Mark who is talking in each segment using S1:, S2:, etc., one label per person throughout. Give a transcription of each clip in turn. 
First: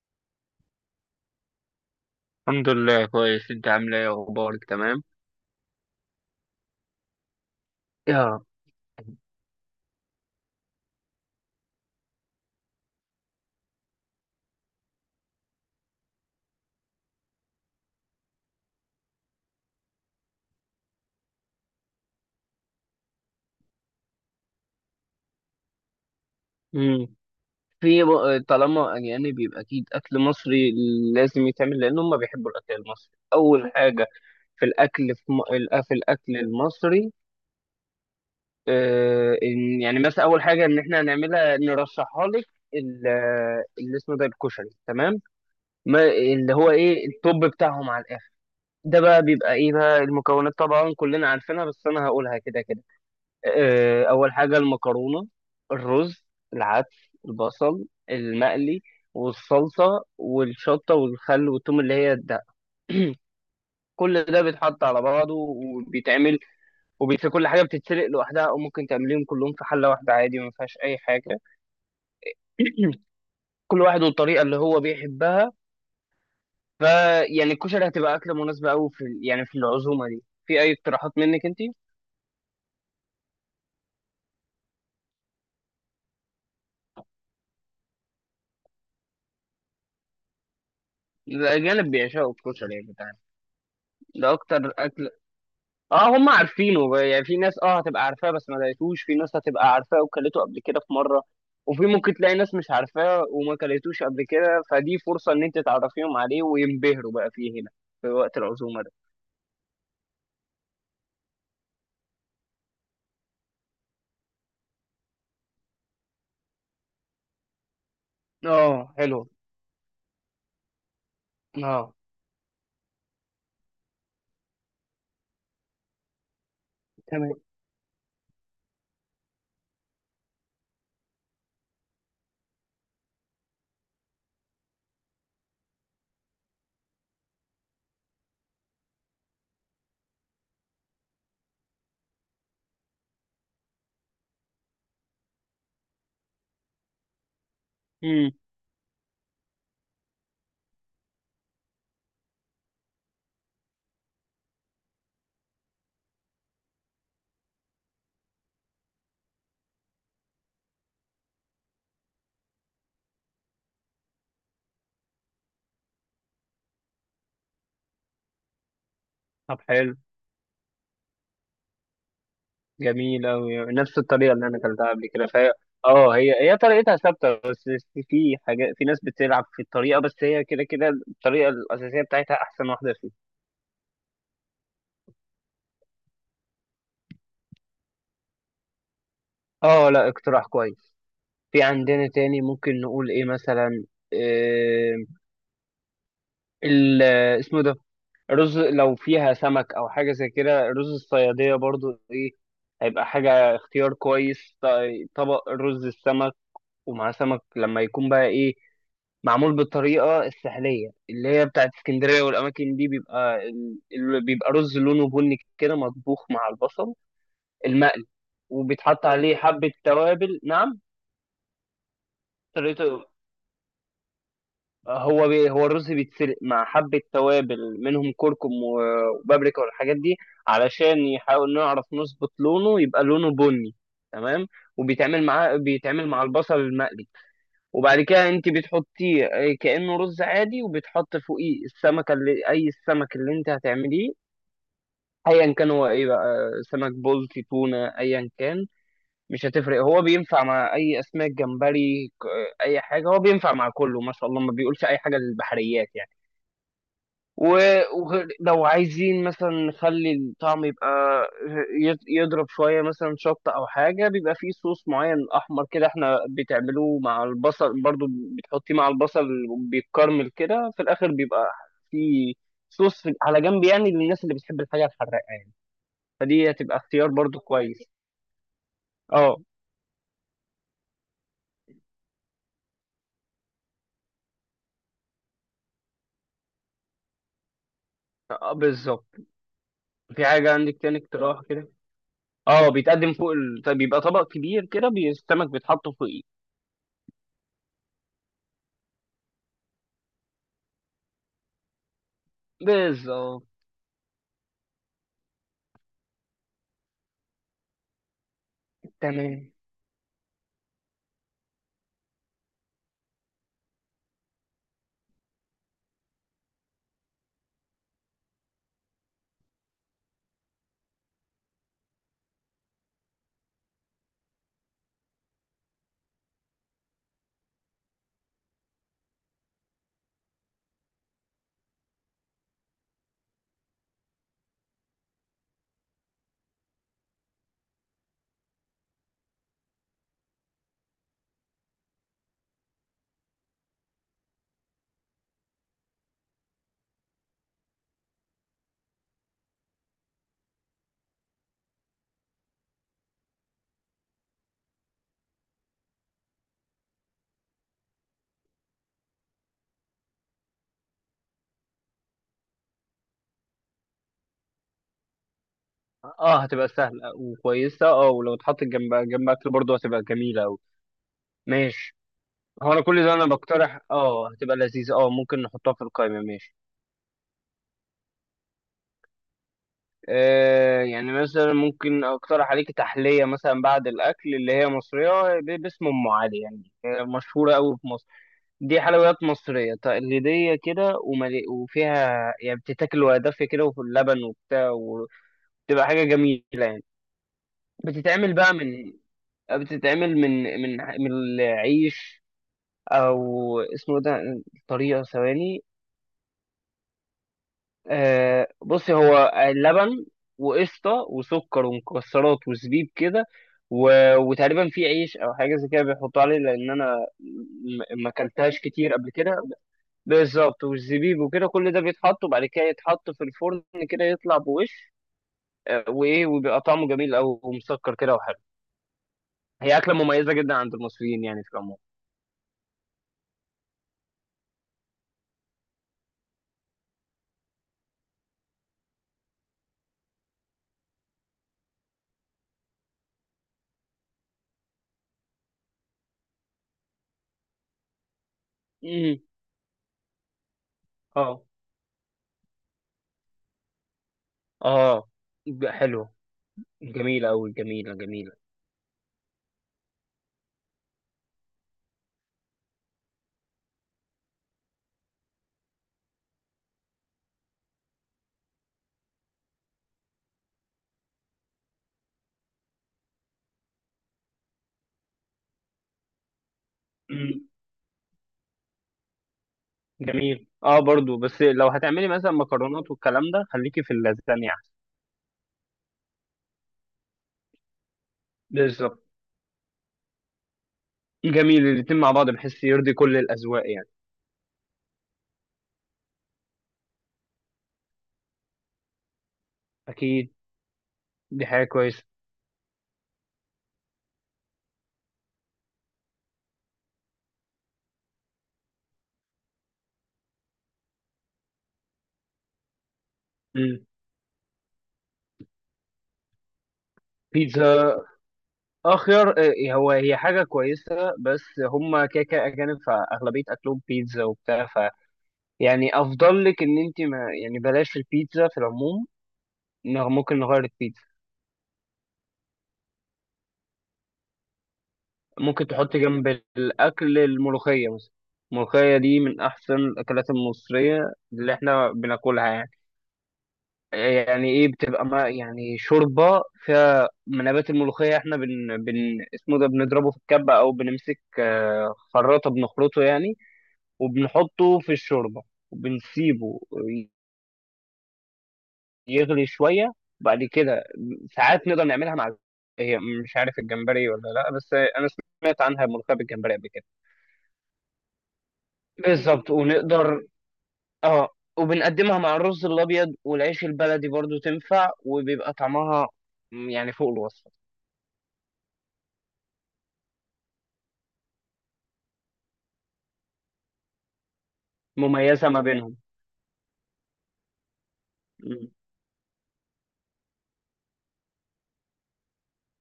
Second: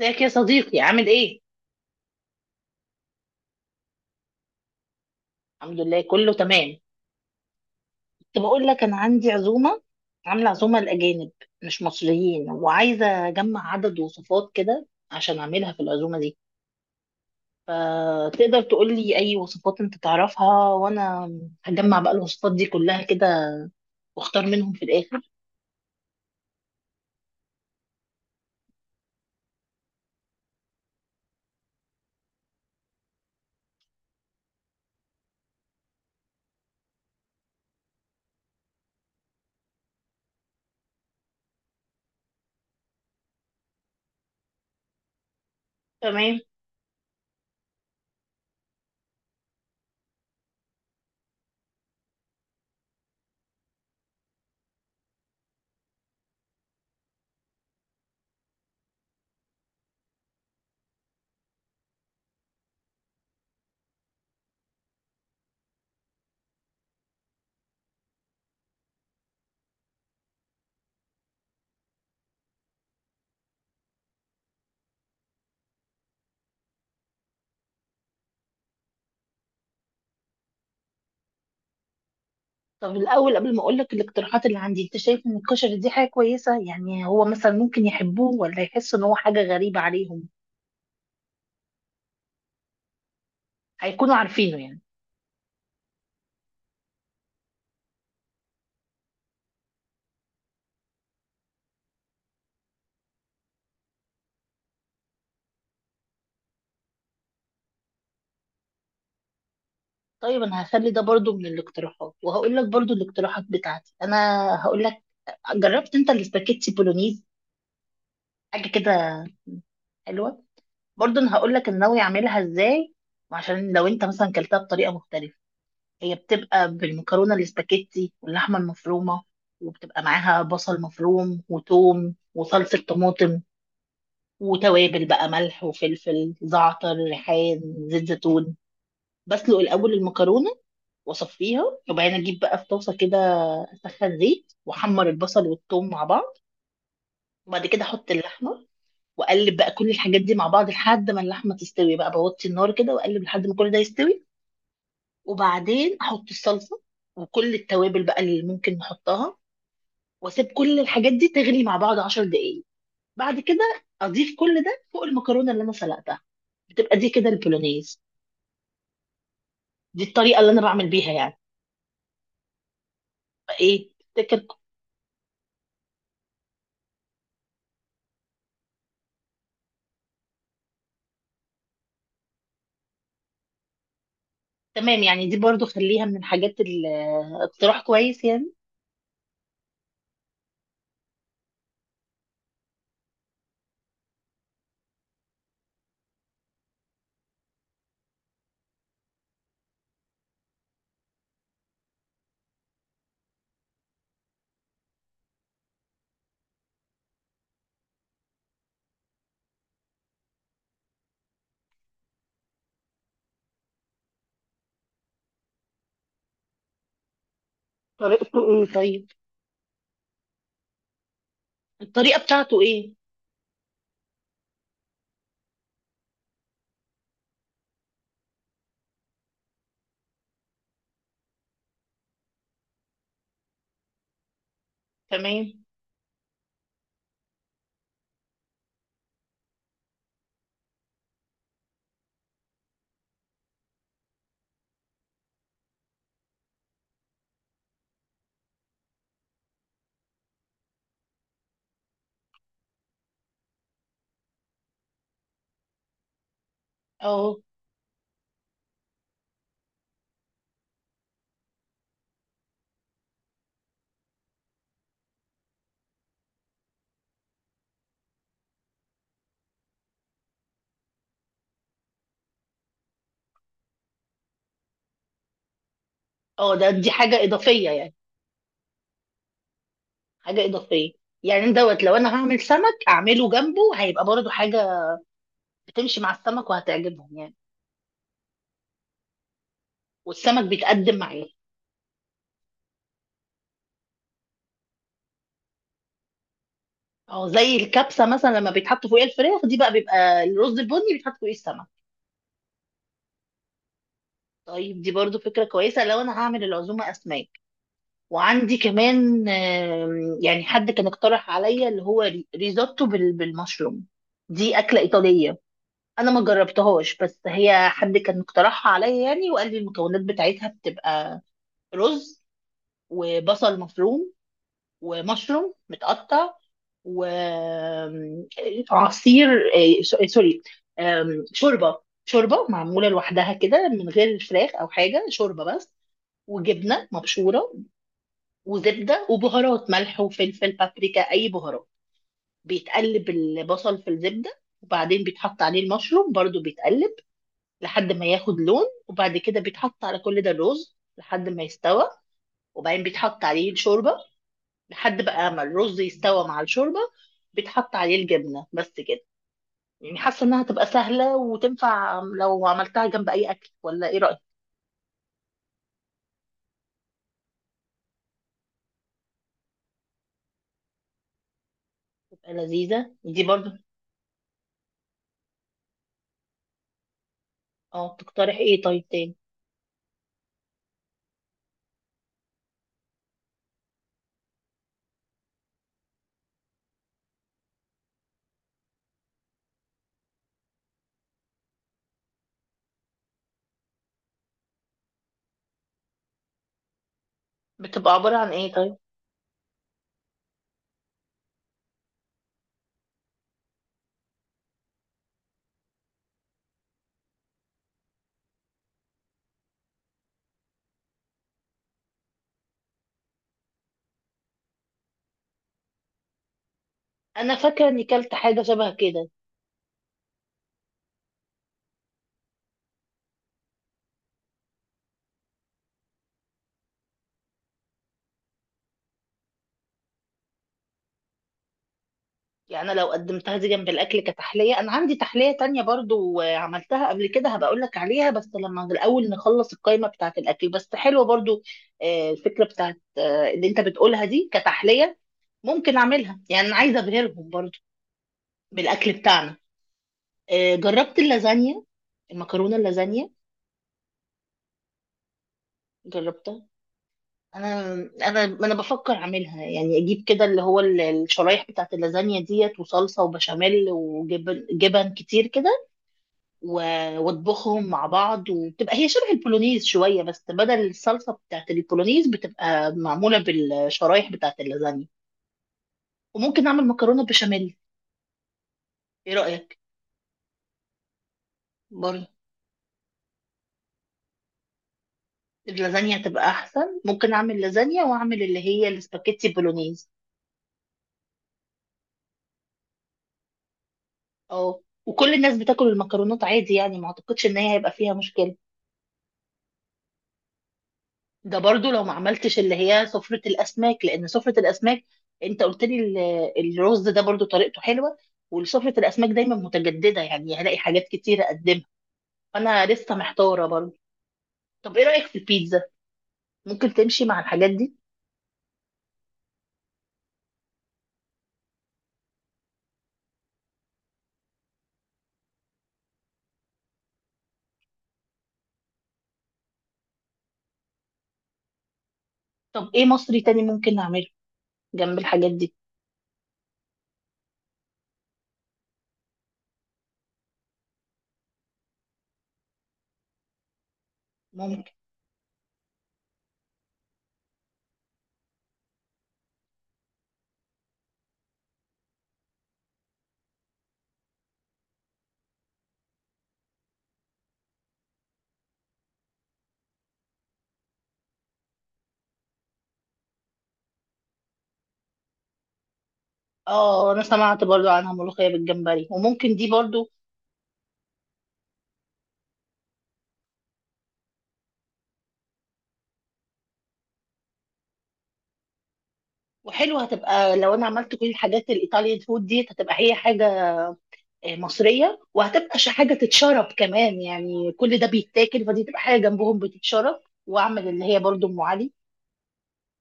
S1: ازيك يا صديقي، عامل ايه؟
S2: الحمد لله كويس، انت عامله ايه؟ اخبارك تمام؟
S1: الحمد لله كله تمام.
S2: يا
S1: كنت
S2: رب.
S1: بقول لك انا عندي عزومه، عامله عزومه لاجانب مش مصريين، وعايزه اجمع عدد وصفات كده عشان اعملها في العزومه دي. فتقدر تقول لي اي وصفات انت تعرفها، وانا هجمع بقى الوصفات دي كلها كده واختار منهم في الاخر.
S2: مم. في طالما يعني بيبقى اكيد اكل مصري لازم يتعمل، لان هم بيحبوا الاكل المصري اول حاجه. في الاكل في الاكل المصري، آه إن يعني مثلا اول حاجه ان احنا هنعملها نرشحها لك ال- اللي اسمه ده الكشري، تمام؟ ما
S1: تمام.
S2: اللي هو ايه التوب بتاعهم على الاخر. ده بقى بيبقى ايه بقى المكونات، طبعا كلنا عارفينها بس انا هقولها كده كده. اول حاجه المكرونه، الرز، العدس، البصل المقلي، والصلصه والشطه والخل والثوم، اللي هي ده كل ده بيتحط على بعضه وبيتعمل. وفي كل حاجه بتتسلق لوحدها، او ممكن تعمليهم كلهم في حله واحده عادي، ما فيهاش اي حاجه، كل واحد والطريقه اللي هو بيحبها. فيعني الكشري هتبقى اكله مناسبه قوي يعني في العزومه دي. في اي اقتراحات منك انت؟
S1: طب الاول قبل ما اقول لك الاقتراحات اللي عندي، انت شايف ان الكشري دي حاجه كويسه؟ يعني هو مثلا ممكن يحبوه، ولا يحس ان هو حاجه غريبه عليهم؟
S2: الاجانب بيعشقوا الكشري يعني بتاعنا،
S1: هيكونوا
S2: ده
S1: عارفينه
S2: اكتر
S1: يعني؟
S2: اكله. اه هم عارفينه بقى، يعني في ناس اه هتبقى عارفاه بس ما لقيتوش، في ناس هتبقى عارفاه وكلته قبل كده في مره، وفي ممكن تلاقي ناس مش عارفاه وما كلتوش قبل كده، فدي فرصه ان انت تعرفيهم عليه وينبهروا بقى فيه هنا في وقت العزومه ده.
S1: طيب انا هخلي ده برضو من الاقتراحات، وهقول لك برضو الاقتراحات بتاعتي انا. هقول لك، جربت انت الاسباجيتي بولونيز؟ حاجه
S2: اه حلو.
S1: كده حلوه. برضو انا هقول لك انا
S2: اه.
S1: ناوي اعملها ازاي، عشان لو انت مثلا كلتها بطريقه مختلفه. هي بتبقى بالمكرونه
S2: تمام.
S1: الاسباجيتي واللحمه المفرومه، وبتبقى معاها بصل مفروم وتوم وصلصه طماطم، وتوابل بقى ملح وفلفل زعتر ريحان، زيت زيتون. بسلق الاول المكرونه واصفيها، وبعدين اجيب بقى في طاسه كده، اسخن زيت واحمر البصل والثوم مع بعض، وبعد كده احط
S2: امم
S1: اللحمه، واقلب بقى كل الحاجات دي مع بعض لحد ما اللحمه تستوي، بقى بوطي النار كده واقلب لحد ما كل ده يستوي. وبعدين احط الصلصه وكل التوابل بقى اللي ممكن نحطها، واسيب كل الحاجات دي تغلي مع بعض 10 دقايق. بعد كده اضيف كل ده فوق المكرونه اللي انا سلقتها. بتبقى دي كده البولونيز.
S2: طب حلو.
S1: دي الطريقه اللي انا بعمل بيها يعني.
S2: جميل قوي،
S1: فايه
S2: نفس الطريقه
S1: تفتكر؟
S2: اللي انا اكلتها قبل كده فهي اه، هي هي طريقتها ثابته، بس في حاجات في ناس بتلعب في الطريقه، بس هي كده كده الطريقه الاساسيه بتاعتها احسن واحده فيهم.
S1: تمام. يعني دي برضو خليها من الحاجات اقتراح كويس يعني.
S2: اه لا اقتراح كويس. في عندنا تاني ممكن نقول ايه مثلا، إيه ال اسمه ده رز، لو فيها سمك او حاجه زي كده، رز الصياديه برضو، ايه هيبقى حاجه اختيار كويس. طبق رز السمك، ومع سمك لما يكون بقى ايه معمول بالطريقه السحليه اللي هي بتاعت اسكندريه والاماكن دي، بيبقى بيبقى رز لونه بني كده، مطبوخ مع البصل المقلي،
S1: طريقته ايه طيب؟
S2: وبيتحط عليه حبه توابل. نعم
S1: الطريقة بتاعته ايه؟
S2: طريقته، هو الرز بيتسلق مع حبة توابل منهم كركم وبابريكا والحاجات دي، علشان يحاول نعرف نظبط لونه يبقى لونه بني. تمام. وبيتعمل معاه،
S1: تمام.
S2: بيتعمل مع البصل المقلي، وبعد كده انت بتحطيه كأنه رز عادي، وبتحط فوقيه السمكة اللي اي السمك اللي انت هتعمليه، ايا كان هو ايه بقى، سمك بلطي، تونة، ايا كان مش هتفرق، هو بينفع مع اي اسماك، جمبري، اي حاجة، هو بينفع مع كله ما شاء الله، ما بيقولش اي حاجة للبحريات يعني.
S1: اه.
S2: و- ولو عايزين مثلا نخلي الطعم يبقى يضرب شوية مثلا شطة أو حاجة، بيبقى فيه صوص معين أحمر كده احنا بتعملوه مع البصل برضو، بتحطيه مع البصل، بيتكرمل كده في الآخر، بيبقى فيه صوص على جنب يعني للناس اللي بتحب الحاجة الحراقة يعني. فدي
S1: اه، ده
S2: هتبقى
S1: دي
S2: اختيار
S1: حاجة
S2: برضو
S1: إضافية
S2: كويس.
S1: يعني.
S2: اه.
S1: حاجة إضافية. يعني دوت لو انا هعمل سمك اعمله جنبه، هيبقى برضو حاجة بتمشي مع السمك وهتعجبهم يعني.
S2: بالظبط. في
S1: والسمك
S2: حاجة عندك
S1: بيتقدم
S2: تاني
S1: معاه.
S2: اقتراح كده؟ اه بيتقدم فوق طيب بيبقى طبق كبير كده، السمك بيتحط فوقيه.
S1: اه، زي الكبسة مثلا لما بيتحط فوقيها الفراخ، دي بقى بيبقى الرز البني بيتحط فوقيه السمك.
S2: بالظبط.
S1: طيب دي برضو فكرة كويسة لو انا هعمل العزومة اسماك. وعندي كمان،
S2: تمام.
S1: يعني حد كان اقترح عليا اللي هو ريزوتو بالمشروم. دي أكلة إيطالية. أنا ما جربتهاش، بس هي حد كان اقترحها عليا يعني، وقال لي المكونات بتاعتها بتبقى رز وبصل مفروم ومشروم متقطع وعصير، سوري، شوربة معمولة لوحدها كده من غير فراخ أو حاجة، شوربة بس، وجبنة مبشورة وزبده وبهارات، ملح وفلفل بابريكا اي بهارات. بيتقلب البصل في الزبده، وبعدين بيتحط عليه المشروم برضو بيتقلب لحد ما ياخد لون، وبعد كده بيتحط على كل ده الرز لحد ما يستوى، وبعدين بيتحط عليه الشوربه لحد بقى ما الرز يستوى مع الشوربه، بيتحط عليه الجبنه بس كده. يعني حاسه انها تبقى سهله وتنفع لو عملتها جنب اي اكل، ولا ايه رايك؟
S2: اه هتبقى سهلة وكويسة، اه ولو اتحطت جنب جنب اكل برضه هتبقى جميلة اوي. ماشي.
S1: تبقى
S2: هو انا
S1: لذيذه
S2: كل ده
S1: دي
S2: انا
S1: برضو.
S2: بقترح، اه هتبقى لذيذة، اه ممكن نحطها في القائمة. ماشي.
S1: اه، تقترح ايه طيب تاني؟
S2: آه يعني مثلا ممكن اقترح عليك تحلية مثلا بعد الاكل اللي هي مصرية باسم ام علي، يعني هي مشهورة اوي في مصر. دي حلويات مصرية تقليدية كده، وفيها يعني بتتاكل وهي دافية كده، وفي اللبن وبتاع، وتبقى حاجة جميلة يعني.
S1: بتبقى عباره عن
S2: بتتعمل
S1: ايه
S2: بقى
S1: طيب؟
S2: من بتتعمل من العيش او اسمه ده، طريقه ثواني. آه بصي، هو لبن وقشطه وسكر ومكسرات وزبيب كده، وتقريبا في عيش او حاجه زي كده بيحطوا عليه، لان انا
S1: انا فاكره اني
S2: ما
S1: كلت حاجه
S2: اكلتهاش
S1: شبه
S2: كتير
S1: كده.
S2: قبل كده. بالظبط، والزبيب وكده كل ده بيتحط، وبعد كده يتحط في الفرن كده يطلع بوش، آه، وايه وبيبقى طعمه جميل او مسكر كده وحلو. هي اكله مميزه جدا عند المصريين يعني في العموم.
S1: يعني أنا لو قدمتها دي جنب الاكل كتحليه، انا عندي تحليه تانية برضو، عملتها قبل كده، هبقى اقول لك عليها بس لما الاول نخلص القائمه بتاعه الاكل. بس حلوه برضو، الفكره بتاعه اللي انت بتقولها دي كتحليه. ممكن اعملها، يعني انا عايزه ابهرهم برضو بالاكل
S2: مم.
S1: بتاعنا. جربت
S2: اه.
S1: اللازانيا؟ المكرونه اللازانيا.
S2: اه حلوه.
S1: جربتها.
S2: جميله قوي،
S1: انا
S2: جميله
S1: انا
S2: جميله.
S1: انا بفكر اعملها، يعني اجيب كده اللي هو الشرايح بتاعت اللازانيا ديت وصلصه وبشاميل وجبن جبن كتير كده، و- واطبخهم مع بعض، وبتبقى هي شبه البولونيز شويه، بس بدل الصلصه بتاعت البولونيز بتبقى معموله بالشرايح بتاعت اللازانيا. وممكن اعمل مكرونه
S2: مم.
S1: بشاميل. ايه رايك؟
S2: جميل اه برضو، بس لو
S1: برضه
S2: هتعملي مثلا مكرونات والكلام ده خليكي في اللازانيا احسن.
S1: اللازانيا تبقى احسن. ممكن اعمل لازانيا واعمل اللي هي
S2: بالظبط،
S1: السباكيتي بولونيز.
S2: جميل الاتنين مع بعض بحيث يرضي كل الاذواق يعني.
S1: اه، وكل الناس بتاكل المكرونات عادي يعني، ما اعتقدش ان هي هيبقى فيها مشكله.
S2: اكيد.
S1: ده
S2: دي حاجه
S1: برضو لو ما
S2: كويسه.
S1: عملتش اللي هي سفرة الأسماك، لأن سفرة الأسماك، أنت قلت لي الرز ده برضو طريقته حلوة. وسفرة الأسماك دايما متجددة، يعني هلاقي حاجات كتير أقدمها. فأنا لسه محتارة برضو.
S2: مم.
S1: طب إيه رأيك في البيتزا؟ ممكن تمشي مع الحاجات دي؟
S2: بيتزا؟ اخير هو هي حاجه كويسه، بس هم كيكه اجانب فاغلبيه اكلهم بيتزا وبتاع، ف يعني افضل لك ان انت ما يعني بلاش البيتزا في العموم، إنه ممكن نغير البيتزا.
S1: طب إيه مصري تاني ممكن نعمله جنب الحاجات دي؟
S2: ممكن تحط جنب الأكل الملوخية مثلا. الملوخية دي من أحسن الأكلات المصرية اللي إحنا بناكلها يعني. يعني إيه؟
S1: ممكن.
S2: بتبقى ما يعني شوربة فيها من نبات الملوخية، إحنا بن, بن اسمه ده بنضربه في الكبة، أو بنمسك خراطة بنخرطه يعني، وبنحطه في الشوربة، وبنسيبه يغلي شوية. بعد كده ساعات نقدر نعملها مع، هي مش عارف الجمبري ولا لا، بس أنا سمعت عنها ملوخية بالجمبري قبل كده.
S1: آه، أنا سمعت برضو عنها ملوخية بالجمبري، وممكن دي
S2: بالظبط.
S1: برضو.
S2: ونقدر اه وبنقدمها مع الرز الابيض والعيش البلدي برضو تنفع، وبيبقى طعمها يعني فوق الوصف.
S1: وحلوة هتبقى لو أنا عملت كل الحاجات الإيطاليان فود دي، هتبقى هي حاجة مصريه،
S2: مميزة
S1: وهتبقى
S2: ما
S1: حاجه
S2: بينهم.
S1: تتشرب كمان يعني، كل ده بيتاكل فدي
S2: م.
S1: تبقى حاجه جنبهم بتتشرب. واعمل اللي هي برضو ام علي.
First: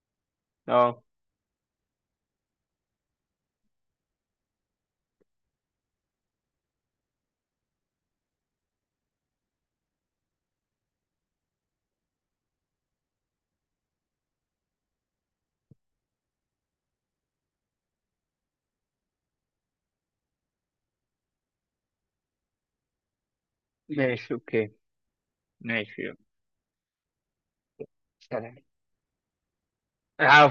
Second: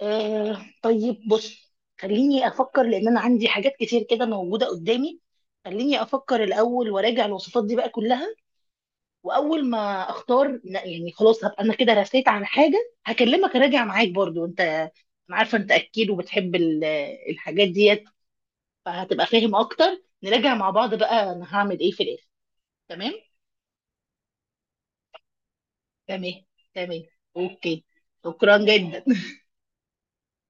S1: آه
S2: اه.
S1: طيب، بص، خليني افكر لان انا عندي حاجات كتير كده موجوده قدامي. خليني افكر الاول وراجع الوصفات دي بقى كلها، واول ما اختار لا يعني خلاص هبقى انا كده رسيت على حاجه هكلمك، اراجع معاك برضو، انت انا عارفه انت اكيد وبتحب الحاجات ديت، فهتبقى فاهم اكتر نراجع مع بعض بقى انا هعمل ايه في الاخر. تمام.
S2: ماشي اوكي. ماشي يلا.
S1: تمام، تمام، اوكي.
S2: سلام.
S1: شكرا جدا.
S2: آه.